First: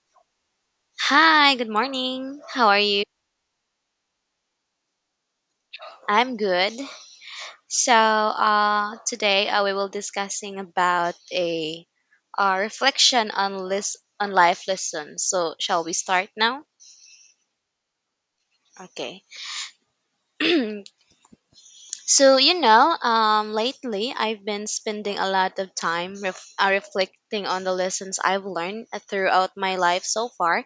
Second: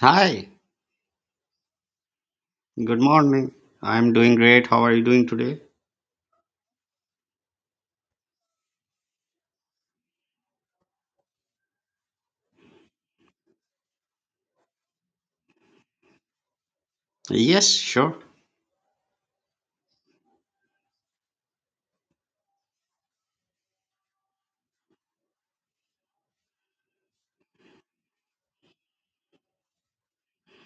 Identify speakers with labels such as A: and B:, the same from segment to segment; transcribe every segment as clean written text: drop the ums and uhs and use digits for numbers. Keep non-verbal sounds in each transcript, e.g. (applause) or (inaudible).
A: Hi,
B: Hi, good morning. How are
A: good
B: you?
A: morning. I'm doing great. How are you doing today?
B: I'm good. So, today we will discussing about a reflection on list on life lessons. So, shall we start now?
A: Yes, sure.
B: Okay. (clears throat) So, lately I've been spending a lot of time reflecting on the lessons I've learned throughout my life so far.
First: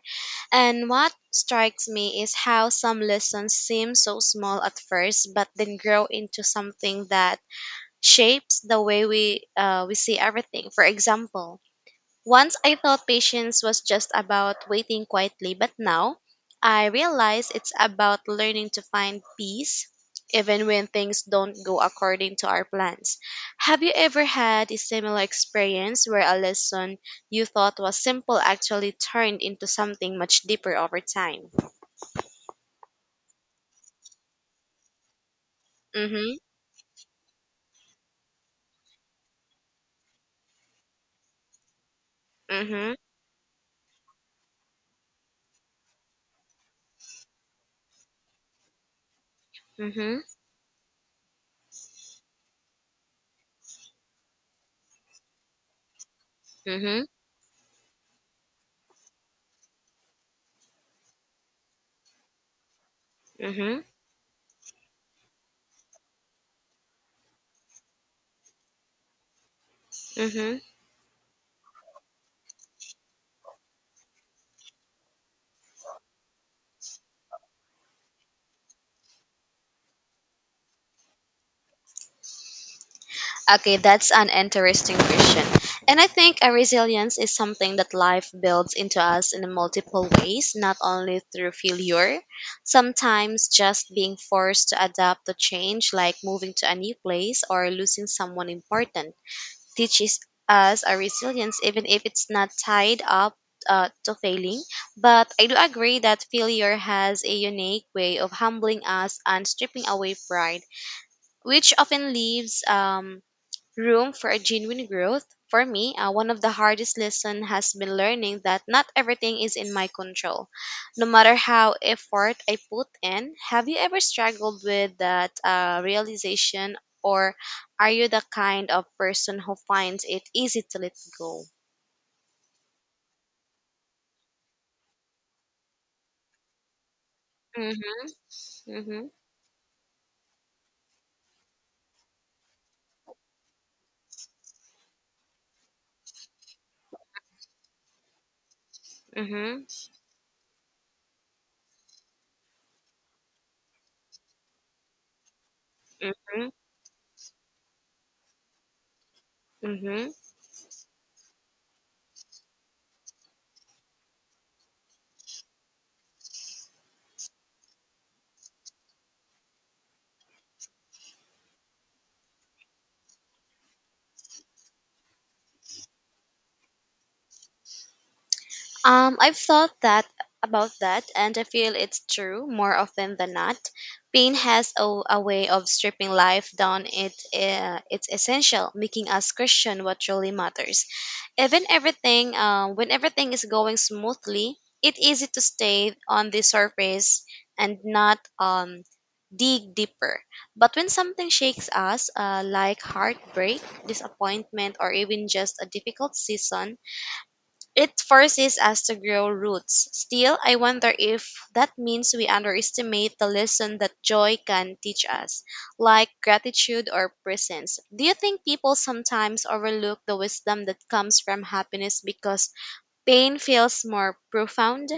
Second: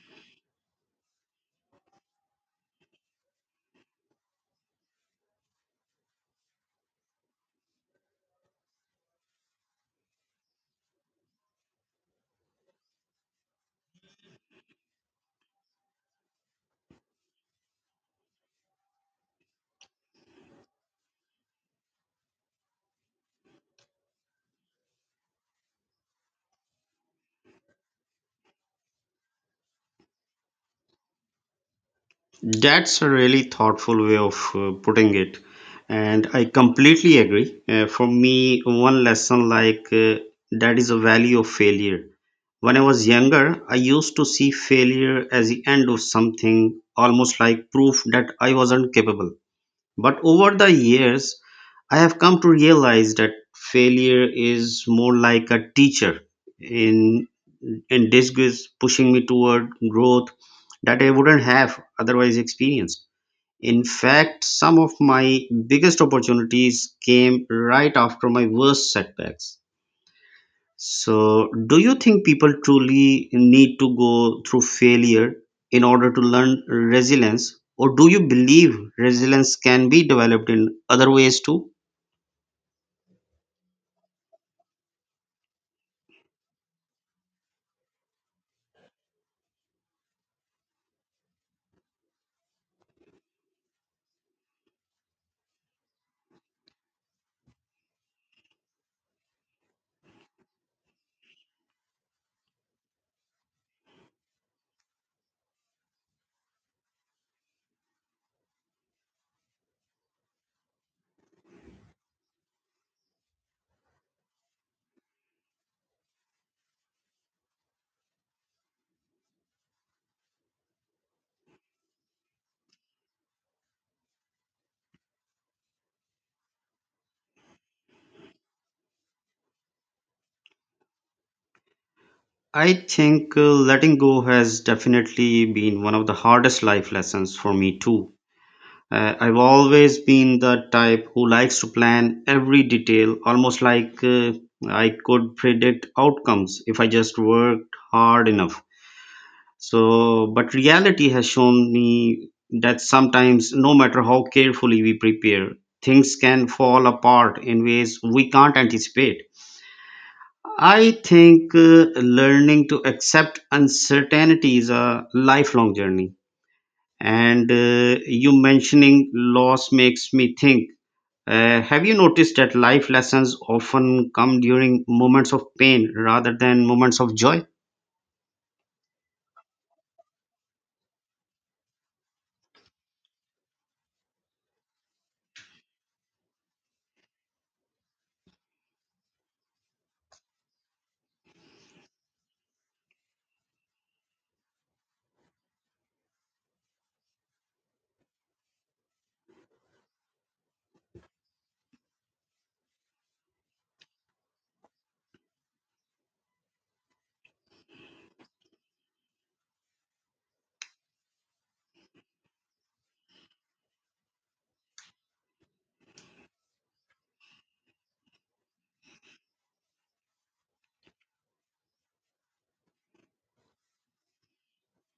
B: And what strikes me is how some lessons seem so small at first, but then grow into something that shapes the way we see everything. For example, once I thought patience was just about waiting quietly, but now I realize it's about learning to find peace even when things don't go according to our plans. Have you ever had a similar experience where a lesson you thought was simple actually turned into something much deeper over time?
A: That's a really thoughtful way of putting it. And
B: Mhm.
A: I completely agree. For me, one lesson like that is a value of failure. When I
B: Mhm.
A: was younger, I used to see failure as the end of something, almost like proof that I wasn't capable. But
B: Mhm.
A: over the years, I have come to realize that failure is more like a teacher
B: Mhm.
A: in in disguise, pushing me toward growth that I wouldn't have otherwise experienced. In
B: Mhm.
A: fact, some of my biggest opportunities came right after my worst setbacks.
B: Mhm.
A: So, do you think people truly need to go through failure in order to learn resilience, or do you believe resilience can be developed in other ways too?
B: Okay, that's an interesting question. And I think a resilience is something that life builds into us in multiple ways, not only through failure. Sometimes just being forced to adapt to change, like moving to a new place or losing someone important, teaches us a resilience, even if it's not tied up to failing. But I do agree that failure has a unique way of humbling us and stripping away pride, which often leaves room for a genuine growth. For me, one of the hardest lessons has been learning that not everything is in my control, no matter how effort I put in. Have you ever struggled with that realization, or are you the kind of person who finds it easy to let go?
A: I think letting go has definitely been one of the hardest life lessons for me
B: Mm-hmm,
A: too.
B: mm-hmm,
A: I've always been the type who likes to plan every detail, almost like I could predict outcomes if I just worked hard enough. So, but reality has shown me that sometimes, no matter how carefully we prepare, things
B: mm-hmm,
A: can fall apart in ways we can't anticipate.
B: mm-hmm.
A: I think learning to accept uncertainty is a lifelong journey. And you mentioning loss makes me think. Have you noticed that life lessons often come during moments of pain rather than moments of joy?
B: I've thought that about that, and I feel it's true more often than not. Pain has a way of stripping life down its essential, making us question what truly matters. When everything is going smoothly, it's easy to stay on the surface and not dig deeper. But when something shakes us, like heartbreak, disappointment, or even just a difficult season, it forces us to grow roots. Still, I wonder if that means we underestimate the lesson that joy can teach us, like gratitude or presence. Do you think people sometimes overlook the wisdom that comes from happiness because pain feels more profound?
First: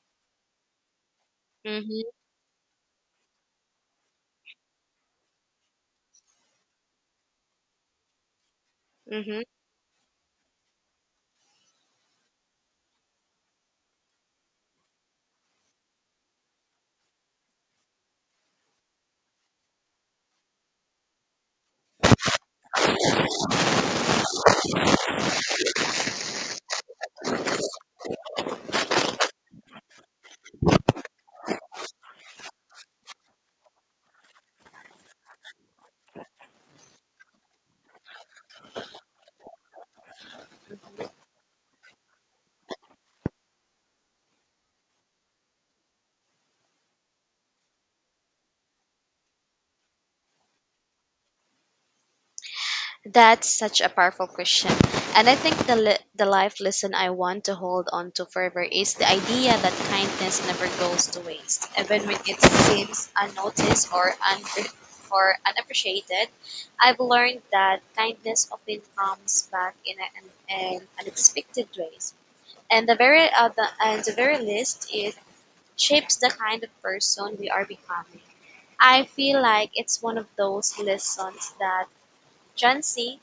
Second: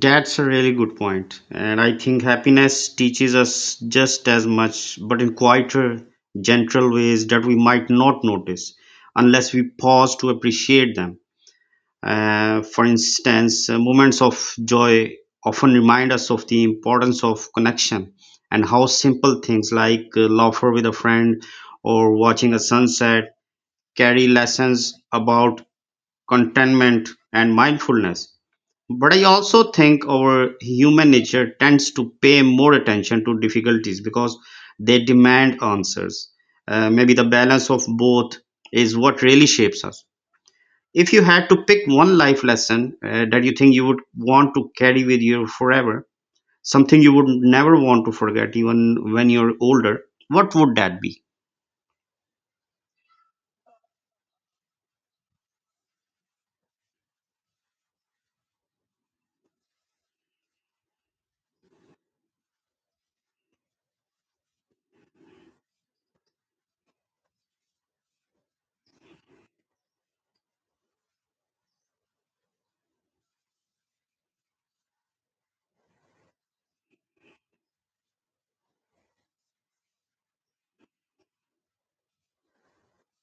A: That's a really good point. And I
B: Mm-hmm.
A: think happiness teaches us just as much, but in quieter, gentle ways that we might not notice
B: Mm-hmm.
A: unless we pause to appreciate them. For instance, moments of joy often remind us of the importance of connection and how simple things like laughter with a friend or watching a sunset carry lessons about contentment and mindfulness. But I also think our human nature tends to pay more attention to difficulties because they demand answers. Maybe the balance of both is what really shapes us. If you had to pick one life lesson that you think you would want to carry with you forever, something you would never want to forget even when you're older, what would that be?
B: That's such a powerful question. And I think the life lesson I want to hold on to forever is the idea that kindness never goes to waste. Even when it seems unnoticed or unappreciated, I've learned that kindness often comes back in unexpected ways. And the very least, it shapes the kind of person we are becoming. I feel like it's one of those lessons that Gen Z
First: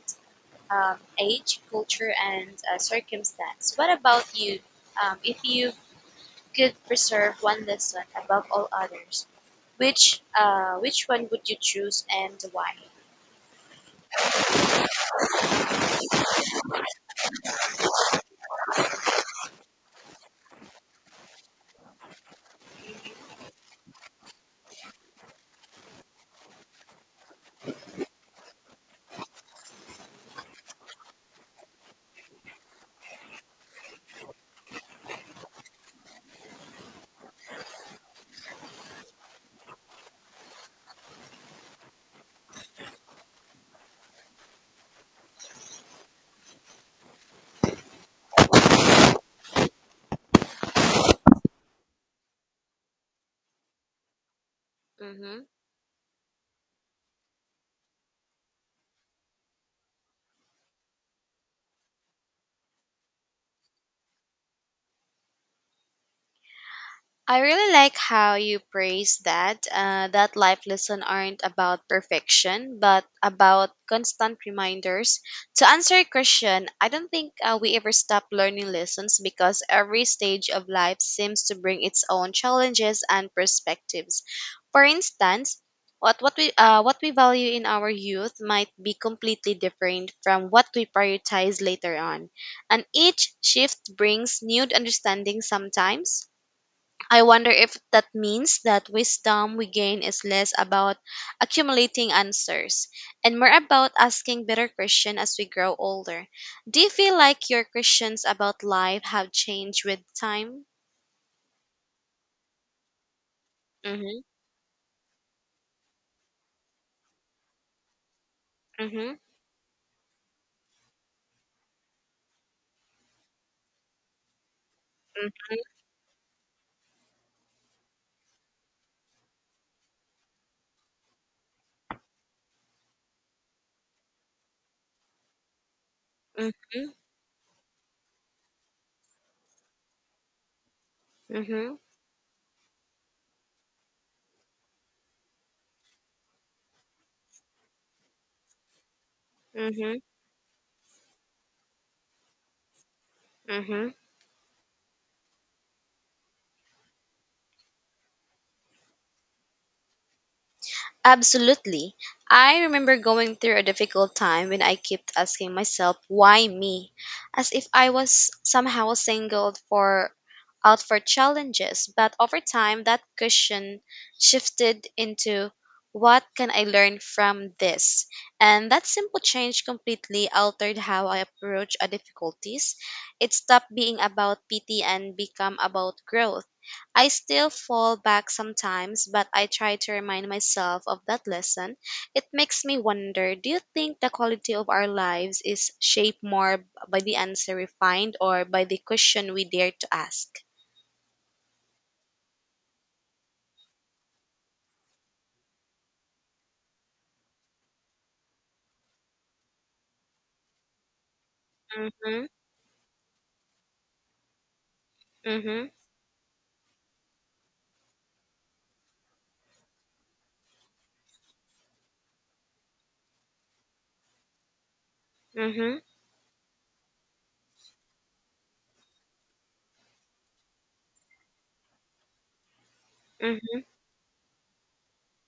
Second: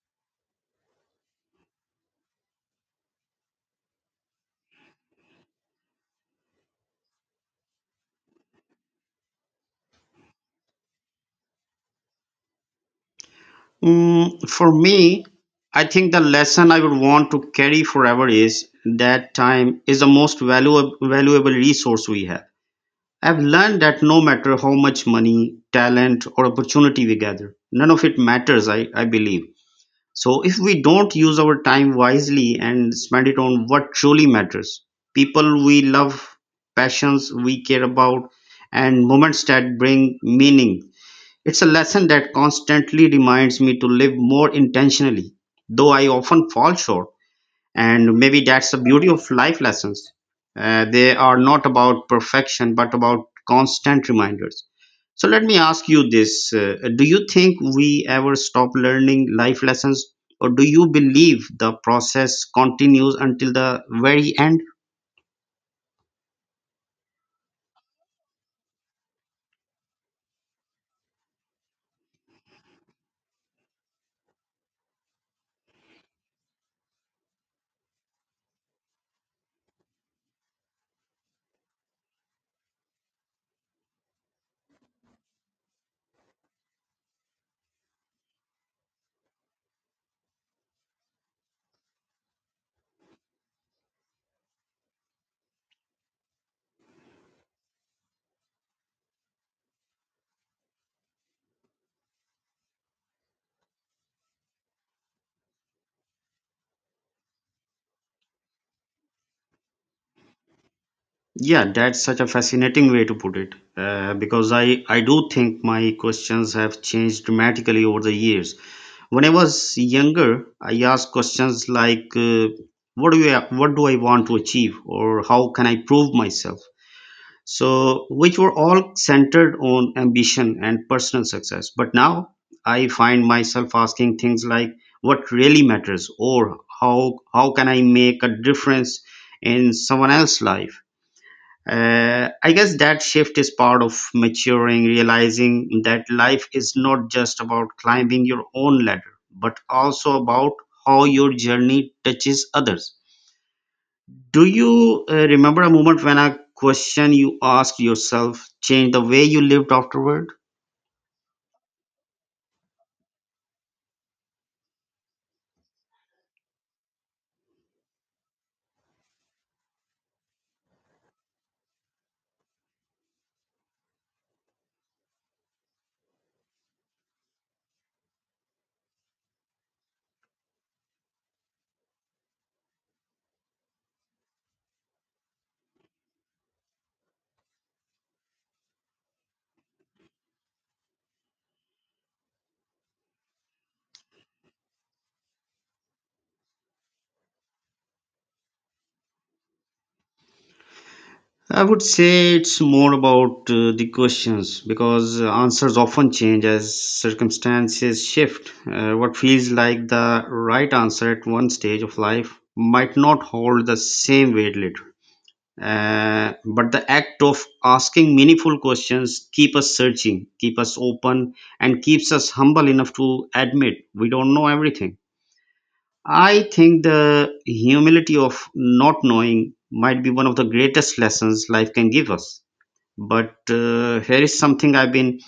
B: age, culture, and circumstance. What about you? If you could preserve one lesson above all others, which one would you choose and why?
A: Mm, for me, I think the lesson I would want to carry forever is that time is the most valuable resource we have. I've learned that no matter how much money, talent, or opportunity we gather, none of it matters, I believe. So if we don't use our time wisely and spend it on what truly matters, people we love, passions we care about, and moments that bring meaning, it's a lesson that constantly reminds me to live more intentionally, though I often fall short. And maybe that's the beauty of life lessons. They are not about perfection, but about constant reminders. So let
B: Mm-hmm.
A: me ask you this: do you think we ever stop learning life lessons, or do you believe the process continues until the very end?
B: I really like how you praise that. That life lessons aren't about perfection, but about constant reminders. To answer your question, I don't think we ever stop learning lessons because every stage of life seems to bring its own challenges and perspectives. For instance, what we value in our youth might be completely different from what we prioritize later on, and each shift brings new understanding. Sometimes I wonder if that means that wisdom we gain is less about accumulating answers and more about asking better questions as we grow older. Do you feel like your questions about life have changed with time?
A: Yeah, that's such a fascinating way to put it.
B: Mm-hmm.
A: Because I do think my questions have changed dramatically over the years.
B: Mm-hmm.
A: When I was younger, I asked questions like, what do I want to achieve, or how
B: Mm-hmm.
A: can I prove myself? So, which were all centered on ambition and personal success. But now I find myself asking things like, what really matters, or
B: Mm-hmm.
A: how can I make a difference in someone else's life?
B: Mm-hmm.
A: I guess that shift is part of maturing, realizing that life is not just about climbing your own ladder, but also about how your journey touches others.
B: Mm-hmm.
A: Do you remember a moment when a question you asked yourself changed the way you lived afterward?
B: Absolutely. I remember going through a difficult time when I kept asking myself, why me? As if I was somehow singled for out for challenges. But over time, that question shifted into, what can I learn from this? And that simple change completely altered how I approach a difficulties. It stopped being about pity and become about growth. I still fall back sometimes, but I try to remind myself of that lesson. It makes me wonder, do you think the quality of our lives is shaped more by the answer we find or by the question we dare to ask?
A: I would say it's more about the questions because answers often change as circumstances shift. What feels like the right answer at one stage of
B: Mm-hmm,
A: life might not hold the same weight later.
B: mm-hmm,
A: But the act of asking meaningful questions keep us searching, keep us open, and keeps us humble enough to admit we don't know everything.
B: mm-hmm,
A: I think the humility of not knowing might be one of the greatest lessons life can give us. But
B: mm-hmm.
A: here is something I've been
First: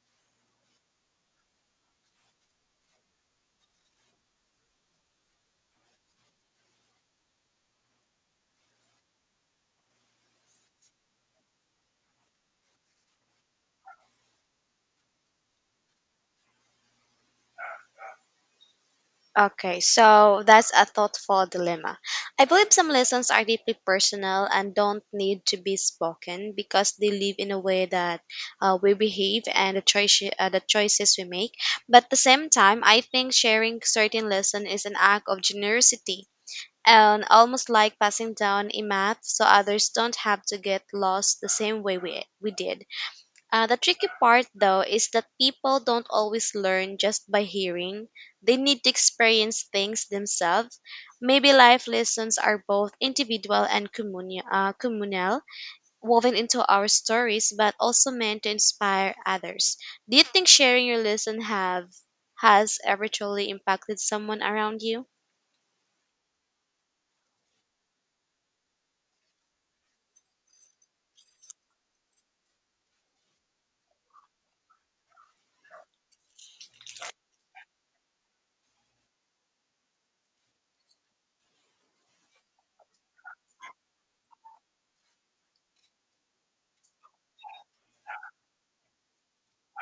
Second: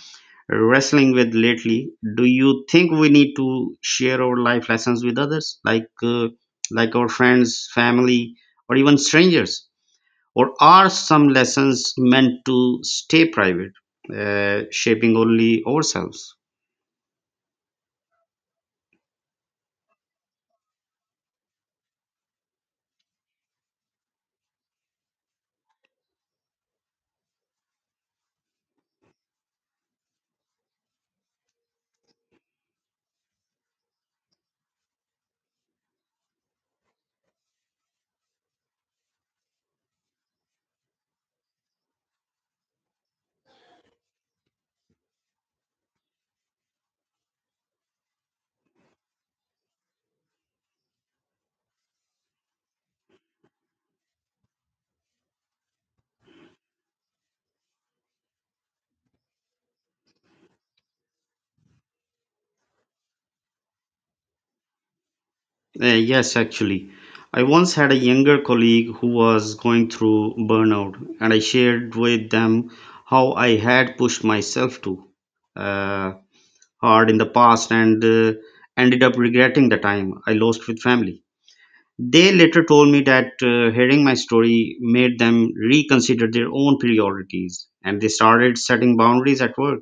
A: wrestling with lately. Do you think we need to share our life lessons with others, like our friends, family, or even strangers? Or are some lessons meant to stay private, shaping only ourselves?
B: Okay, so that's a thoughtful dilemma. I believe some lessons are deeply personal and don't need to be spoken because they live in a way that we behave and the choices we make. But at the same time, I think sharing certain lesson is an act of generosity and almost like passing down a map so others don't have to get lost the same way we did. The tricky part, though, is that people don't always learn just by hearing. They need to experience things themselves. Maybe life lessons are both individual and communal, woven into our stories, but also meant to inspire others. Do you think sharing your lesson have has ever truly impacted someone around you?
A: Yes, actually. I once had a younger colleague who was going through burnout, and I shared with them how I had pushed myself to. uh, Hard in the past and ended up regretting the time I lost with family. They later told me that hearing my story made them reconsider their own priorities and they started setting boundaries at work.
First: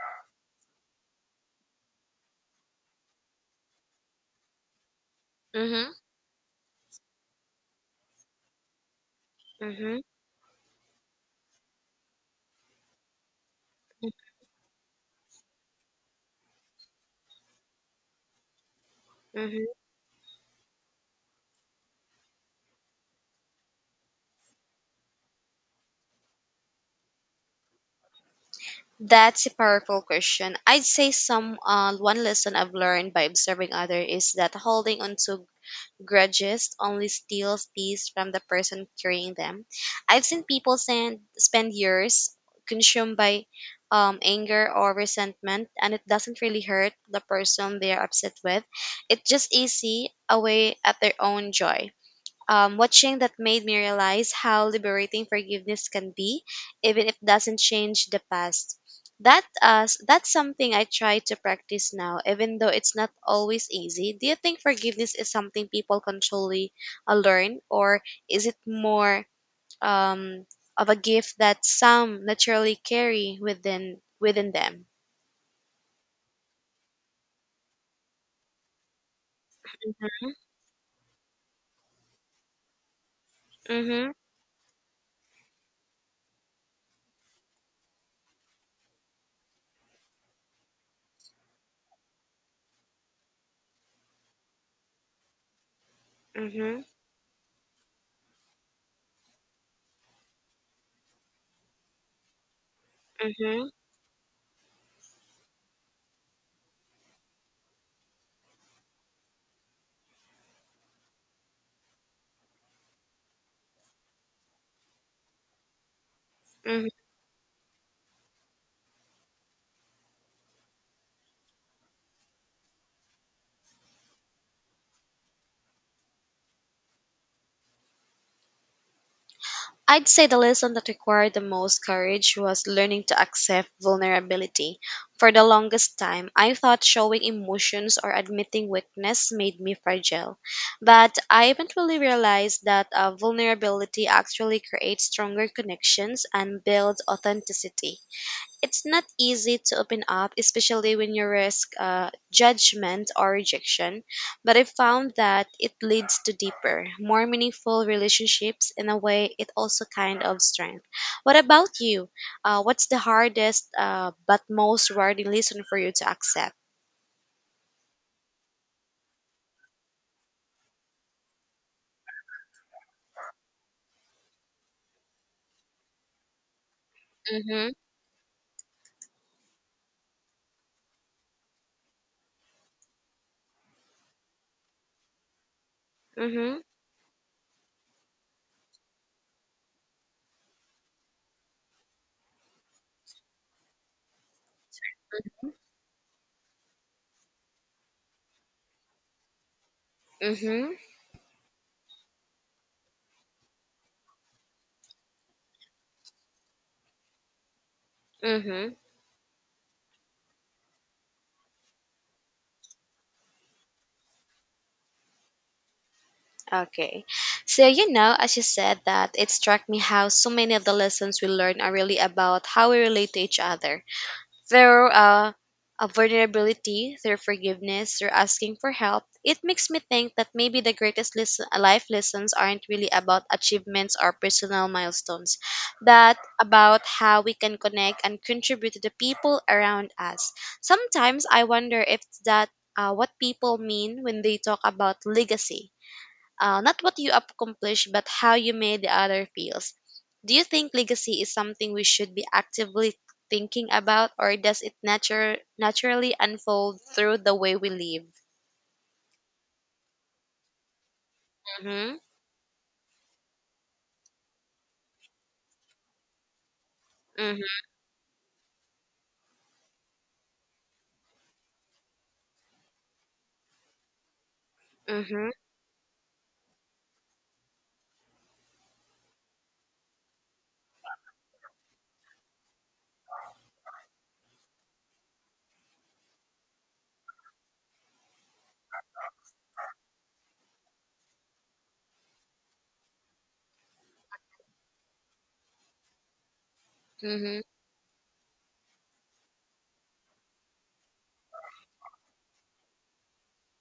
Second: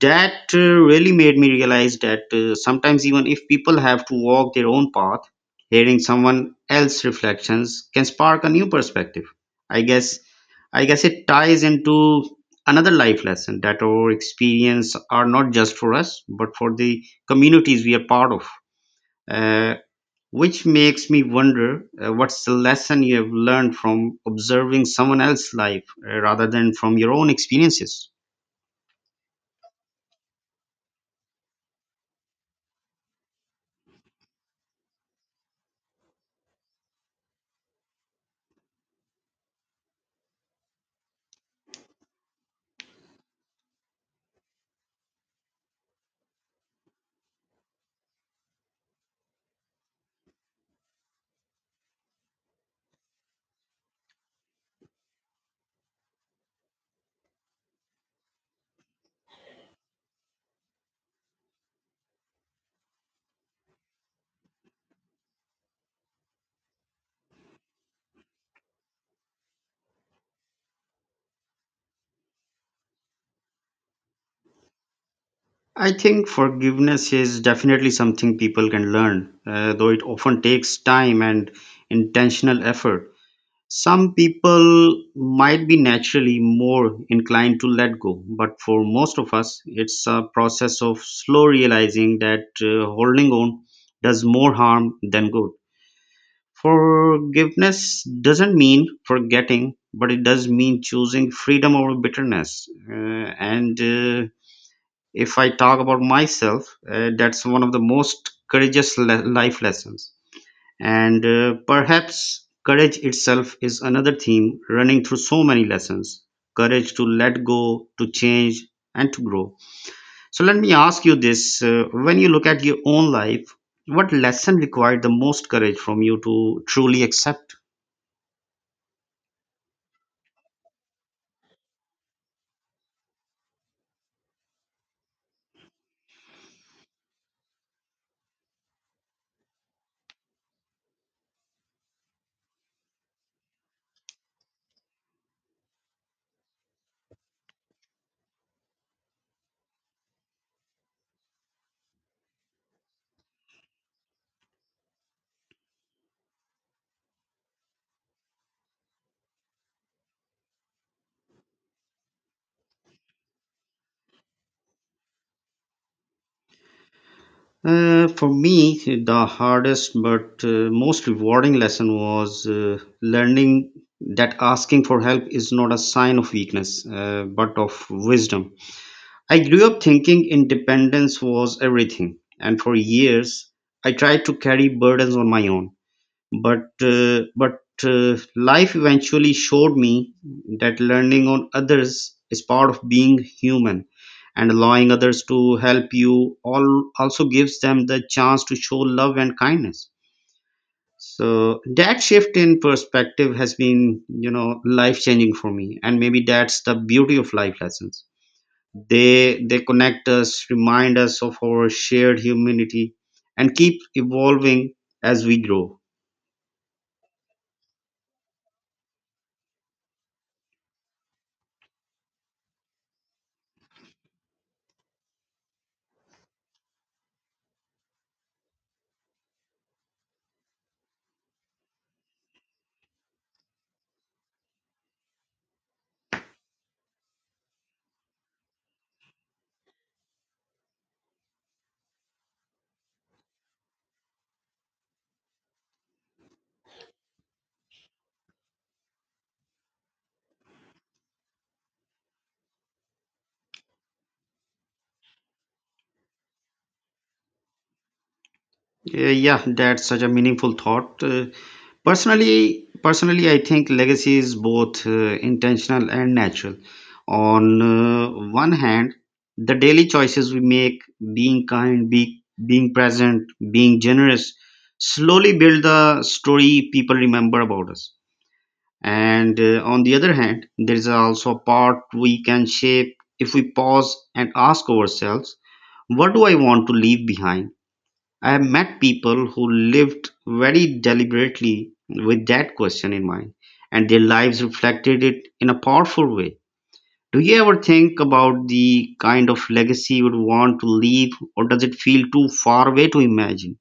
A: That really made me realize that sometimes, even if people have to walk their own path,
B: Mm-hmm.
A: hearing someone else's reflections can spark a new perspective. I guess, I guess it ties into another life lesson that our
B: Mm-hmm.
A: experience are not just for us, but for the communities we are part of. Uh, which makes me wonder, what's the lesson you have learned from observing someone else's life rather than from your own experiences.
B: That's a powerful question. I'd say some one lesson I've learned by observing others is that holding on to grudges only steals peace from the person carrying them. I've seen people spend years consumed by anger or resentment, and it doesn't really hurt the person they're upset with. It's just easy away at their own joy. Um, watching that made me realize how liberating forgiveness can be, even if it doesn't change the past. That that's something I try to practice now, even though it's not always easy. Do you think forgiveness is something people constantly learn, or is it more um, of a gift that some naturally carry within them?
A: I think forgiveness is definitely something people can learn, though it often takes time and intentional effort.
B: Mhm.
A: Some people might be naturally more inclined to let go, but for most of us, it's a process of slow realizing that holding on does more harm than good.
B: Mhm.
A: Forgiveness doesn't mean forgetting, but it does mean choosing freedom over bitterness.
B: Mhm.
A: And if I talk about myself that's one of the most courageous life lessons, and perhaps courage itself is another theme running through so many lessons,
B: Mhm.
A: courage to let go, to change, and to grow. So let me ask you this: when you look at your own life, what lesson required the most courage from you to truly accept?
B: I'd say the lesson that required the most courage was learning to accept vulnerability. For the longest time, I thought showing emotions or admitting weakness made me fragile. But I eventually realized that vulnerability actually creates stronger connections and builds authenticity. It's not easy to open up, especially when you risk judgment or rejection. But I found that it leads to deeper, more meaningful relationships. In a way, it also kind of strength. What about you? What's the hardest but most rewarding lesson for you to accept?
A: For me, the hardest but most rewarding lesson was learning that asking for help is not a sign of weakness, but
B: Mm-hmm.
A: of wisdom. I grew up thinking independence was everything, and for years I tried to carry burdens on my own,
B: Mm-hmm.
A: but life eventually showed me that learning on others is part of being human, and allowing others to help you all also gives them the chance to show love and kindness.
B: Mm-hmm.
A: So that shift in perspective has been, you know, life changing for me. And maybe that's the beauty of life lessons.
B: Mm-hmm.
A: They connect us, remind us of our shared humanity, and keep evolving as we grow.
B: Okay. So you know, as you said that, it struck me how so many of the lessons we learn are really about how we relate to each other. Their vulnerability, their forgiveness, their asking for help, it makes me think that maybe the greatest life lessons aren't really about achievements or personal milestones, but about how we can connect and contribute to the people around us. Sometimes I wonder if that what people mean when they talk about legacy, not what you accomplished, but how you made the other feels. Do you think legacy is something we should be actively thinking about, or does it nature naturally unfold through the way we live?
A: Yeah, that's such a meaningful thought.
B: Mm-hmm.
A: Personally, I think legacy is both intentional and natural. On
B: Mm-hmm.
A: one hand, the daily choices we make, being kind, being present, being generous,
B: Mm-hmm.
A: slowly build the story people remember about us. And on the other hand, there is also a part we can shape if we pause and ask ourselves, what do I want to leave behind? I have met people who lived very deliberately with that question in mind, and their lives reflected it in a powerful way. Do
B: Mm-hmm.
A: you ever think about the kind of legacy you would want to leave, or does it feel too far away to imagine?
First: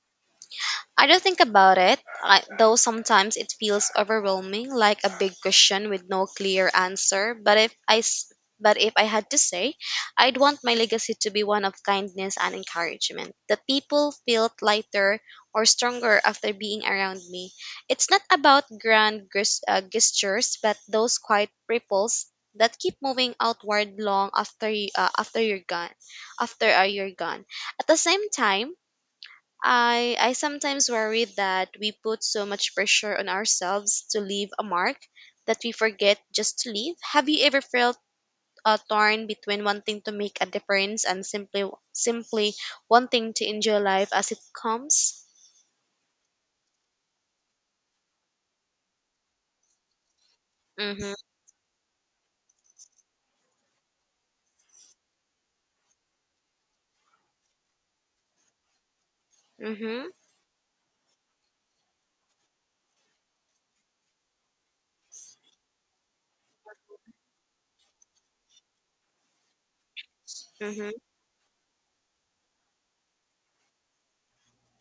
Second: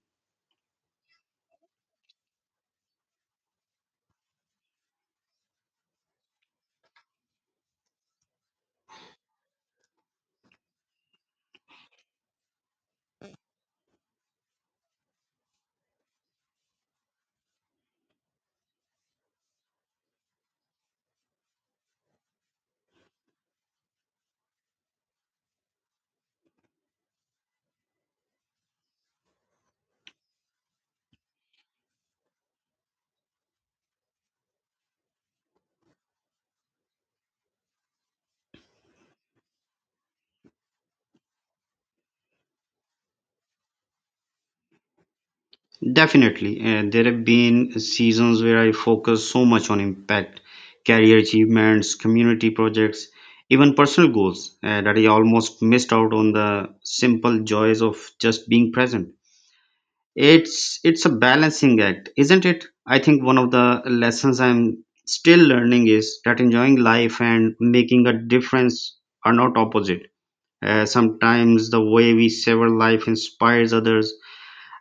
B: I don't think about it, though sometimes it feels overwhelming, like a big question with no clear answer. But if I had to say, I'd want my legacy to be one of kindness and encouragement. That people felt lighter or stronger after being around me. It's not about gestures, but those quiet ripples that keep moving outward long after you're gone. At the same time, I sometimes worry that we put so much pressure on ourselves to leave a mark that we forget just to leave. Have you ever felt torn between wanting to make a difference and simply wanting to enjoy life as it comes?
A: Definitely, and there have been seasons where I focus so much on impact,
B: Mhm.
A: career achievements, community projects, even personal goals, that I almost missed out on the simple joys of just being present.
B: Mhm.
A: It's a balancing act, isn't it? I think one of the lessons I'm still learning is that enjoying life and making a difference are not opposite.
B: Mhm.
A: Sometimes the way we savor life inspires others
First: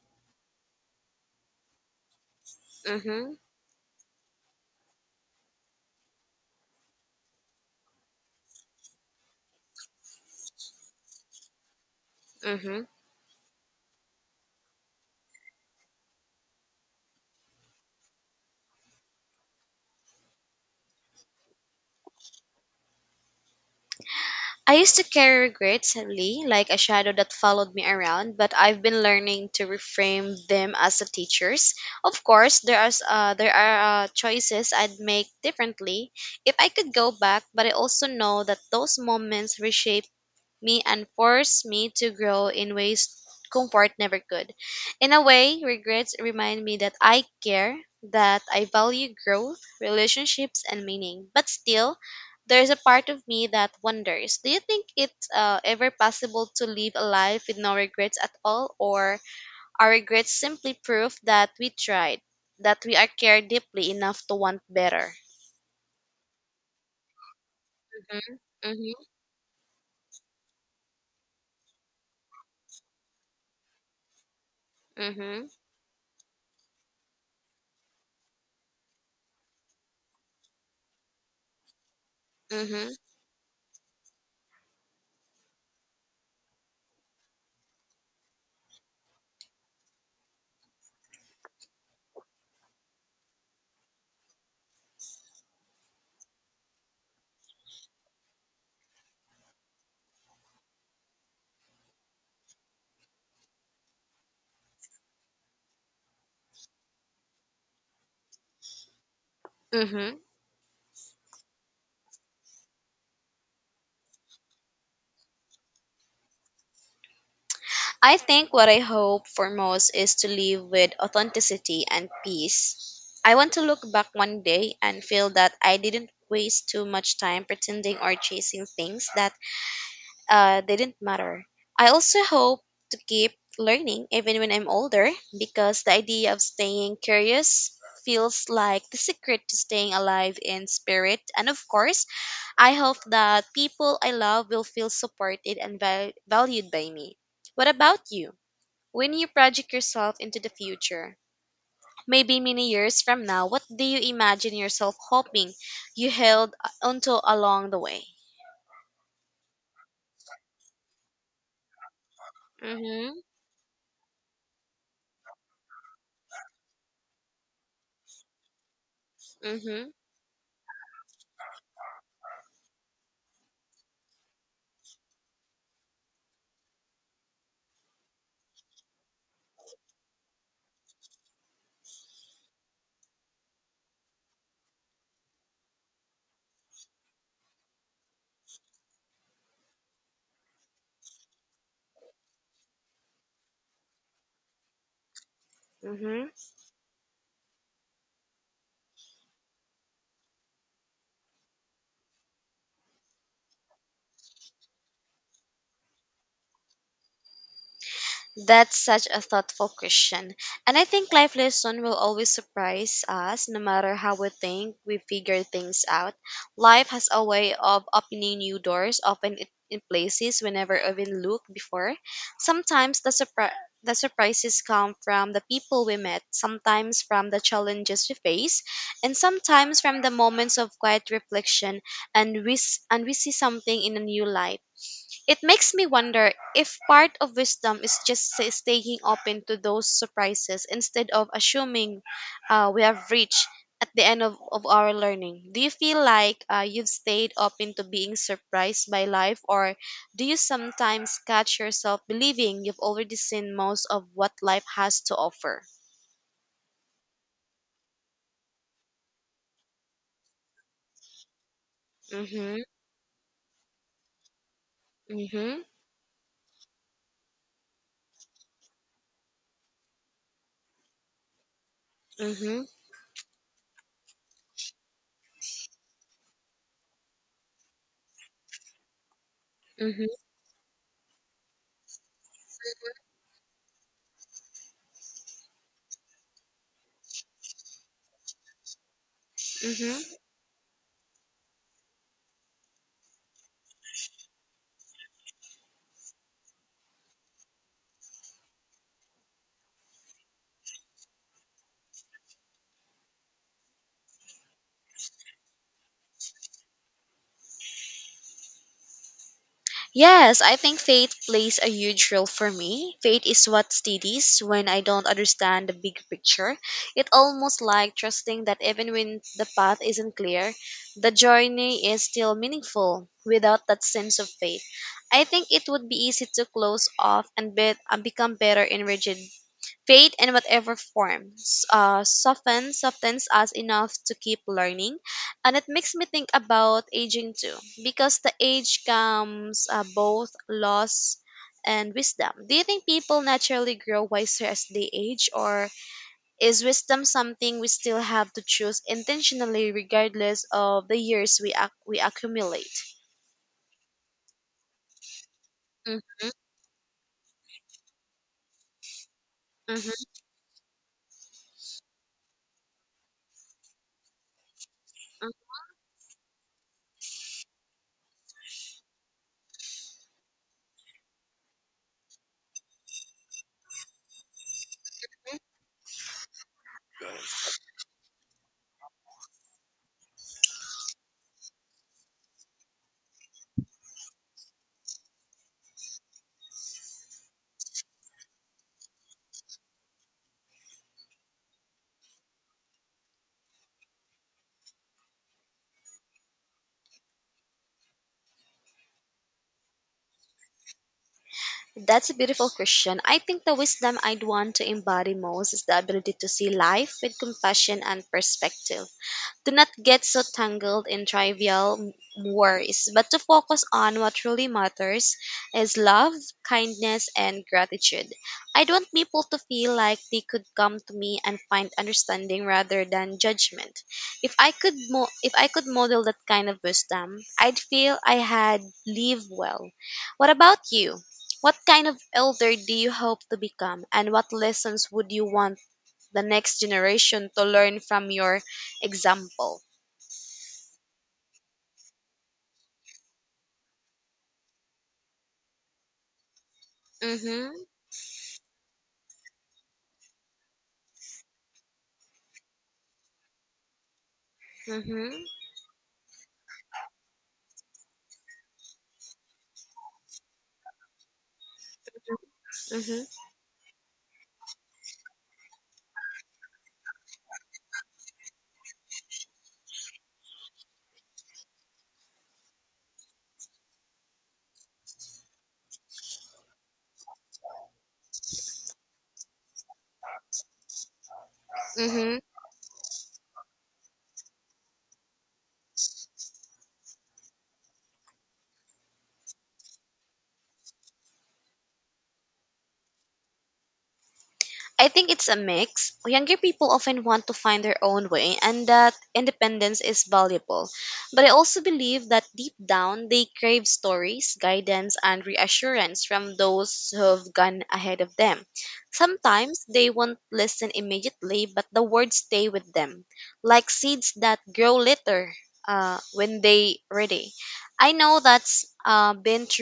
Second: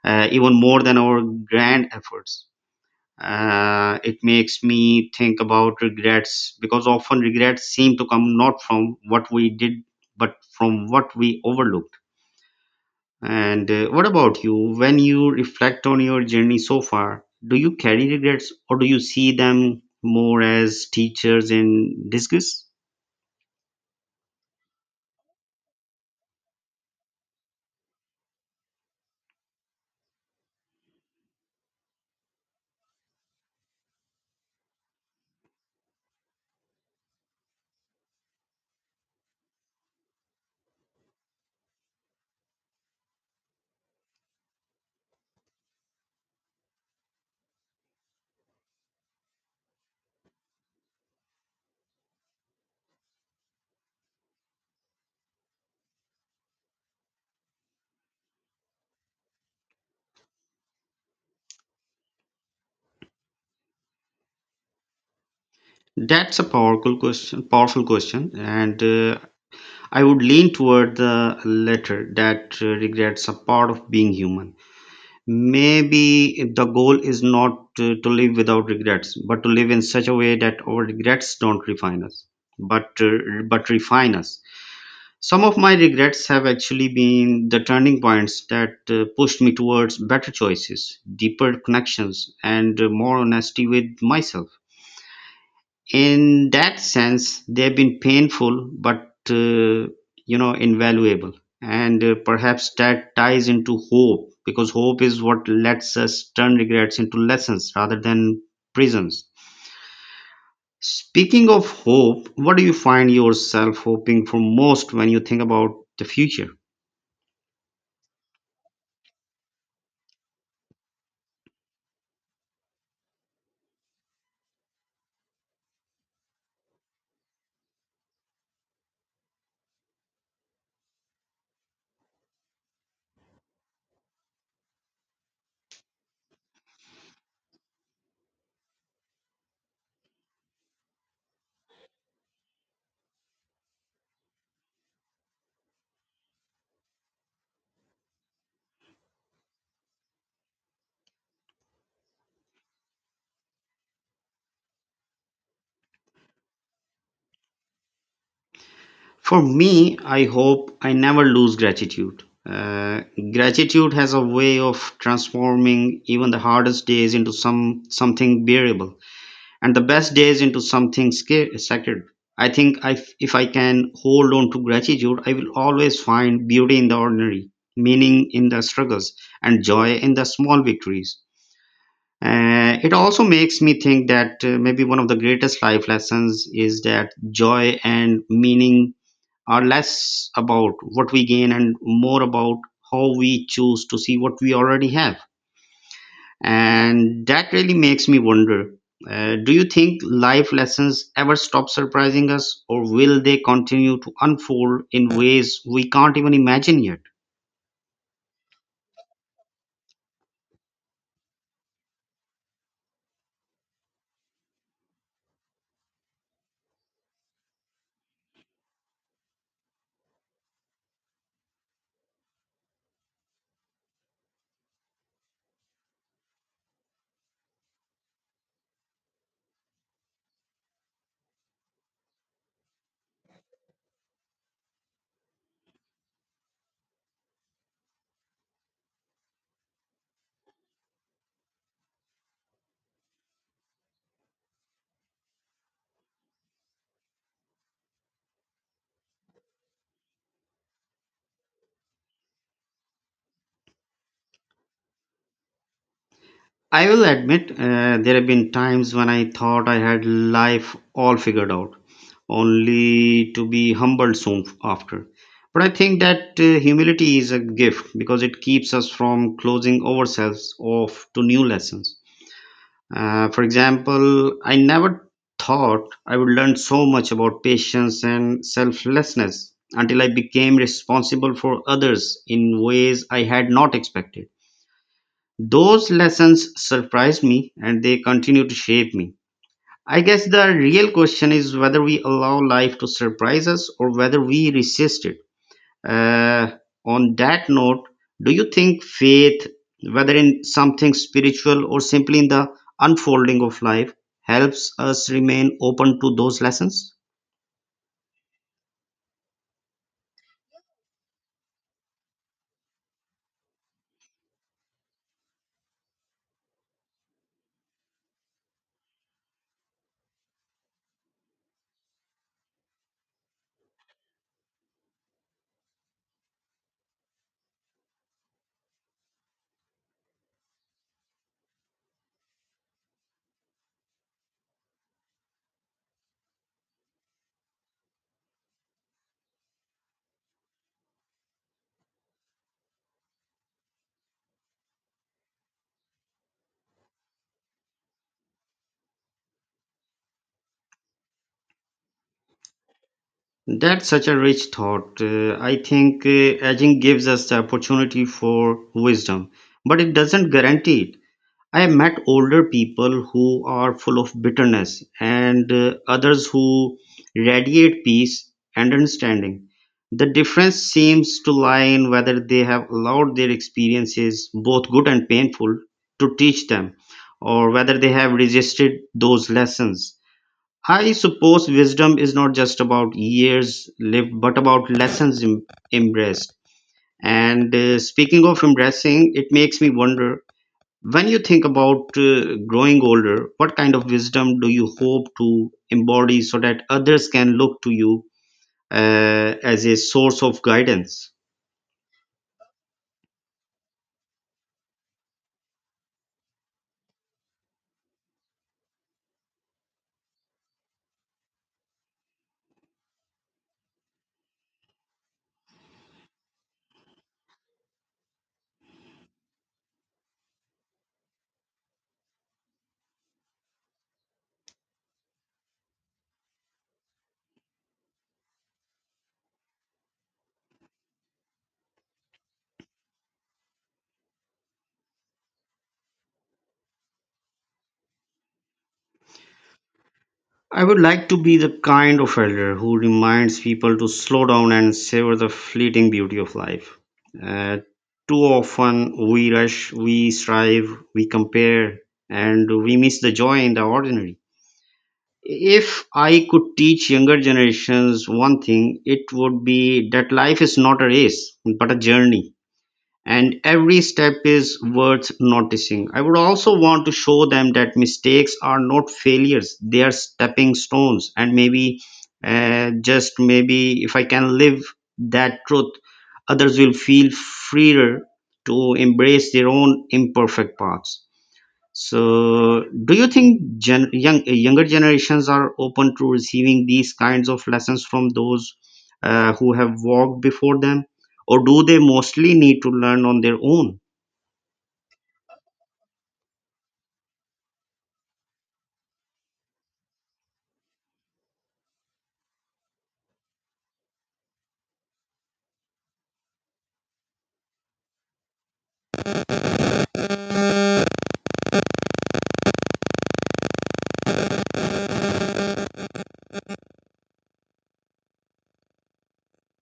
A: even more than our grand efforts.
B: Mhm.
A: It makes me think about regrets, because often regrets seem to come not from what we did but from what we overlook.
B: Mhm.
A: And what about you? When you reflect on your journey so far, do you carry regrets or do you see them more as teachers in disguise?
B: I used to carry regrets heavily, like a shadow that followed me around, but I've been learning to reframe them as a teachers. Of course, there are choices I'd make differently if I could go back, but I also know that those moments reshape me and forced me to grow in ways comfort never could. In a way, regrets remind me that I care, that I value growth, relationships, and meaning. But still, there's a part of me that wonders, do you think it's ever possible to live a life with no regrets at all, or are regrets simply proof that we tried, that we are cared deeply enough to want better?
A: That's a powerful question,
B: Mm-hmm.
A: and I would lean toward the latter that regrets are part of being human.
B: Mm-hmm.
A: Maybe the goal is not to live without regrets, but to live in such a way that our regrets don't refine us,
B: Mm-hmm.
A: but refine us. Some of my regrets have actually been the turning points that pushed me towards better choices, deeper connections, and more honesty with myself. In that sense, they've been painful, but you know, invaluable. And perhaps that ties into hope, because hope is what lets us turn regrets into lessons rather than prisons.
B: Mm-hmm.
A: Speaking of hope, what do you find yourself hoping for most when you think about the future?
B: I think what I hope for most is to live with authenticity and peace. I want to look back one day and feel that I didn't waste too much time pretending or chasing things that didn't matter. I also hope to keep learning even when I'm older because the idea of staying curious feels like the secret to staying alive in spirit. And of course, I hope that people I love will feel supported and valued by me. What about you? When you project yourself into the future, maybe many years from now, what do you imagine yourself hoping you held onto along the way?
A: For me, I hope I never lose gratitude. Uh,
B: Mm-hmm.
A: Gratitude has a way of transforming even the hardest days into something bearable, and the
B: Mm-hmm.
A: best days into something sacred. If I can hold on to gratitude, I will always find beauty in the ordinary, meaning in the struggles, and joy in the small victories. It also makes me think that maybe one of the greatest life lessons is that joy and meaning are less about what we gain and more about how we choose to see what we already have.
B: Mm-hmm.
A: And that really makes me wonder, do you think life lessons ever stop surprising us, or will they continue to unfold in ways we can't even imagine yet?
B: That's such a thoughtful question. And I think life lesson will always surprise us no matter how we think we figure things out. Life has a way of opening new doors, often in places we never even looked before. Sometimes the surprises come from the people we met, sometimes from the challenges we face, and sometimes from the moments of quiet reflection and we see something in a new light. It makes me wonder if part of wisdom is just staying open to those surprises instead of assuming we have reached at the end of our learning. Do you feel like you've stayed open to being surprised by life, or do you sometimes catch yourself believing you've already seen most of what life has to offer?
A: I will admit there have been times when I thought I had life all figured out,
B: Mm-hmm,
A: only to be humbled soon after.
B: mm-hmm,
A: But I think that humility is a gift because it keeps us from closing ourselves off to new lessons.
B: mm-hmm,
A: For example, I never thought I would learn so much about patience and selflessness until
B: mm-hmm,
A: I became responsible for others in ways I had not expected. Those lessons surprised me and they continue to shape me. I
B: mm-hmm.
A: guess the real question is whether we allow life to surprise us or whether we resist it. Uh, on that note, do you think faith, whether in something spiritual or simply in the unfolding of life, helps us remain open to those lessons?
B: Yes, I think faith plays a huge role for me. Faith is what steadies when I don't understand the big picture. It almost like trusting that even when the path isn't clear, the journey is still meaningful. Without that sense of faith, I think it would be easy to close off and, and become better in rigid. Faith in whatever form softens us enough to keep learning. And it makes me think about aging too, because the age comes both loss and wisdom. Do you think people naturally grow wiser as they age, or is wisdom something we still have to choose intentionally regardless of the years we accumulate?
A: That's such a rich thought. I think
B: Mm-hmm,
A: aging gives us the opportunity for wisdom, but it
B: mm-hmm.
A: doesn't guarantee it. I have met older people who are full of bitterness and others who radiate peace and understanding. The difference seems to lie in whether they have allowed their experiences, both good and painful, to teach them, or whether they have resisted those lessons. I suppose wisdom is not just about years lived, but about lessons embraced. And speaking of embracing, it makes me wonder, when you think about growing older, what kind of wisdom do you hope to embody so that others can look to you as a source of guidance?
B: That's a beautiful question. I think the wisdom I'd want to embody most is the ability to see life with compassion and perspective to not get so tangled in trivial worries, but to focus on what truly matters is love, kindness, and gratitude. I want people to feel like they could come to me and find understanding rather than judgment. If I could model that kind of wisdom, I'd feel I had lived well. What about you? What kind of elder do you hope to become, and what lessons would you want the next generation to learn from your example?
A: I would like to be the kind of elder who reminds people to slow down and savor the fleeting beauty of life. Uh,
B: Mhm.
A: Too often we rush, we strive, we compare, and we miss the joy in the ordinary.
B: Mhm.
A: If I could teach younger generations one thing, it would be that life is not a race, but a journey.
B: Mhm.
A: And every step is worth noticing. I would also want to show them that mistakes are not failures, they are stepping stones. And maybe, just maybe, if I can live that truth, others will feel freer to embrace their own imperfect paths.
B: Mhm.
A: So, do you think younger generations are open to receiving these kinds of lessons from those who have walked before them, or do they mostly need to learn on their own?
B: I think it's a mix. Younger people often want to find their own way, and that independence is valuable. But I also believe that deep down, they crave stories, guidance, and reassurance from those who've gone ahead of them. Sometimes they won't listen immediately, but the words stay with them, like seeds that grow later when they ready. I know that's been true